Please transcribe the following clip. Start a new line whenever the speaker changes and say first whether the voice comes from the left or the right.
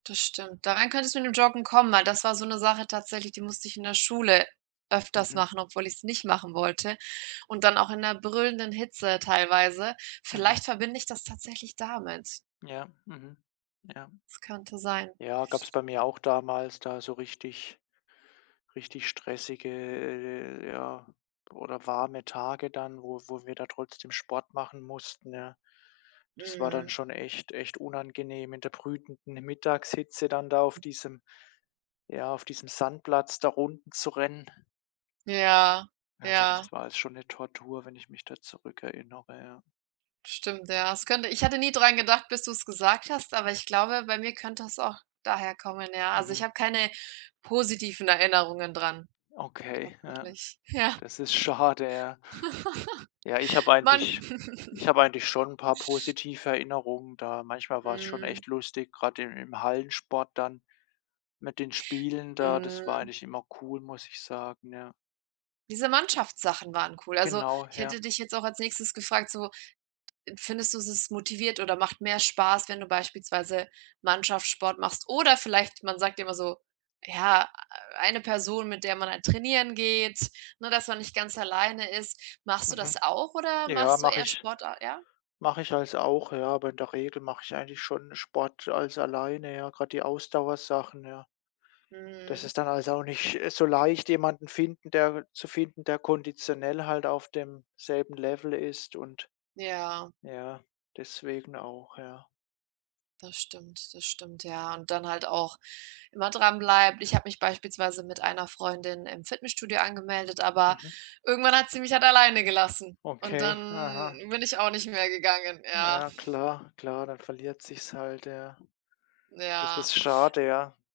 right: Das stimmt. Darein könntest du mit dem Joggen kommen, weil das war so 'ne Sache tatsächlich, die musste ich in der Schule öfters
left: Mhm.
right: machen, obwohl ich es nicht machen wollte, und dann auch in 'ner brüllenden Hitze teilweise.
left: Mhm.
right: Vielleicht verbinde ich das tatsächlich damit.
left: Ja, mhm. Ja.
right: Das könnte sein.
left: Ja, gab's bei mir auch damals da so richtig richtig stressige, äh äh ja, oder warme Tage dann, wo wo wir da trotzdem Sport machen mussten, ja. Das war dann
right: Mhm.
left: schon echt echt unangenehm in der brütenden Mittagshitze, dann da auf diesem ja, auf diesem Sandplatz da Runden zu rennen.
right: Ja,
left: Also,
right: ja.
left: das war alles schon 'ne Tortur, wenn ich mich da zurückerinnere, ja.
right: Stimmt, ja. Es könnte ich hatte nie dran gedacht, bis du's gesagt hast, aber ich glaube, bei mir könnte das auch daher kommen, ja. Also,
left: Mhm.
right: ich habe keine positiven Erinnerungen dran,
left: Okay, ja.
right: tatsächlich. Ja.
left: Das ist schade, ja. Ja, ich habe
right: Mann
left: eigentlich ich habe eigentlich schon 'n paar positive Erinnerungen da. Manchmal war es schon
right: Mhm.
left: echt lustig, grade im im Hallensport dann mit den Spielen da, das war
right: Mhm.
left: eigentlich immer cool, muss ich sagen, ja.
right: Diese Mannschaftssachen waren cool. Also,
left: Genau,
right: ich
left: ja.
right: hätte dich jetzt auch als Nächstes gefragt so: „Findest du, es ist motiviert oder macht mehr Spaß, wenn du beispielsweise Mannschaftssport machst?” oder vielleicht, man sagt immer so: „Ja, eine Person, mit der man halt trainieren geht, ne dass man nicht ganz alleine ist.” Machst du
left: Mhm.
right: das auch oder
left: Ja,
right: machst du
left: mache
right: eher
left: ich
right: Sport a ja?
left: mache ich alles auch, ja, aber in der Regel mache ich eigentlich schon Sport alles alleine, ja, grade die Ausdauersachen, ja. Das
right: Mhm.
left: ist dann halt auch nicht so leicht, jemanden finden, der zu finden, der konditionell halt auf demselben Level ist, und
right: Ja.
left: ja, deswegen auch, ja.
right: Das stimmt. Das stimmt, ja, und dann halt auch immer dranbleibt. Ich habe mich beispielsweise mit einer Freundin im Fitnessstudio angemeldet, aber
left: Mhm.
right: irgendwann hat sie mich halt alleine gelassen und
left: Okay,
right: dann
left: aha.
right: bin ich auch nicht mehr gegangen. Ja.
left: Ja klar klar, dann verliert es sich halt, ja. Das
right: Ja.
left: ist schade, ja.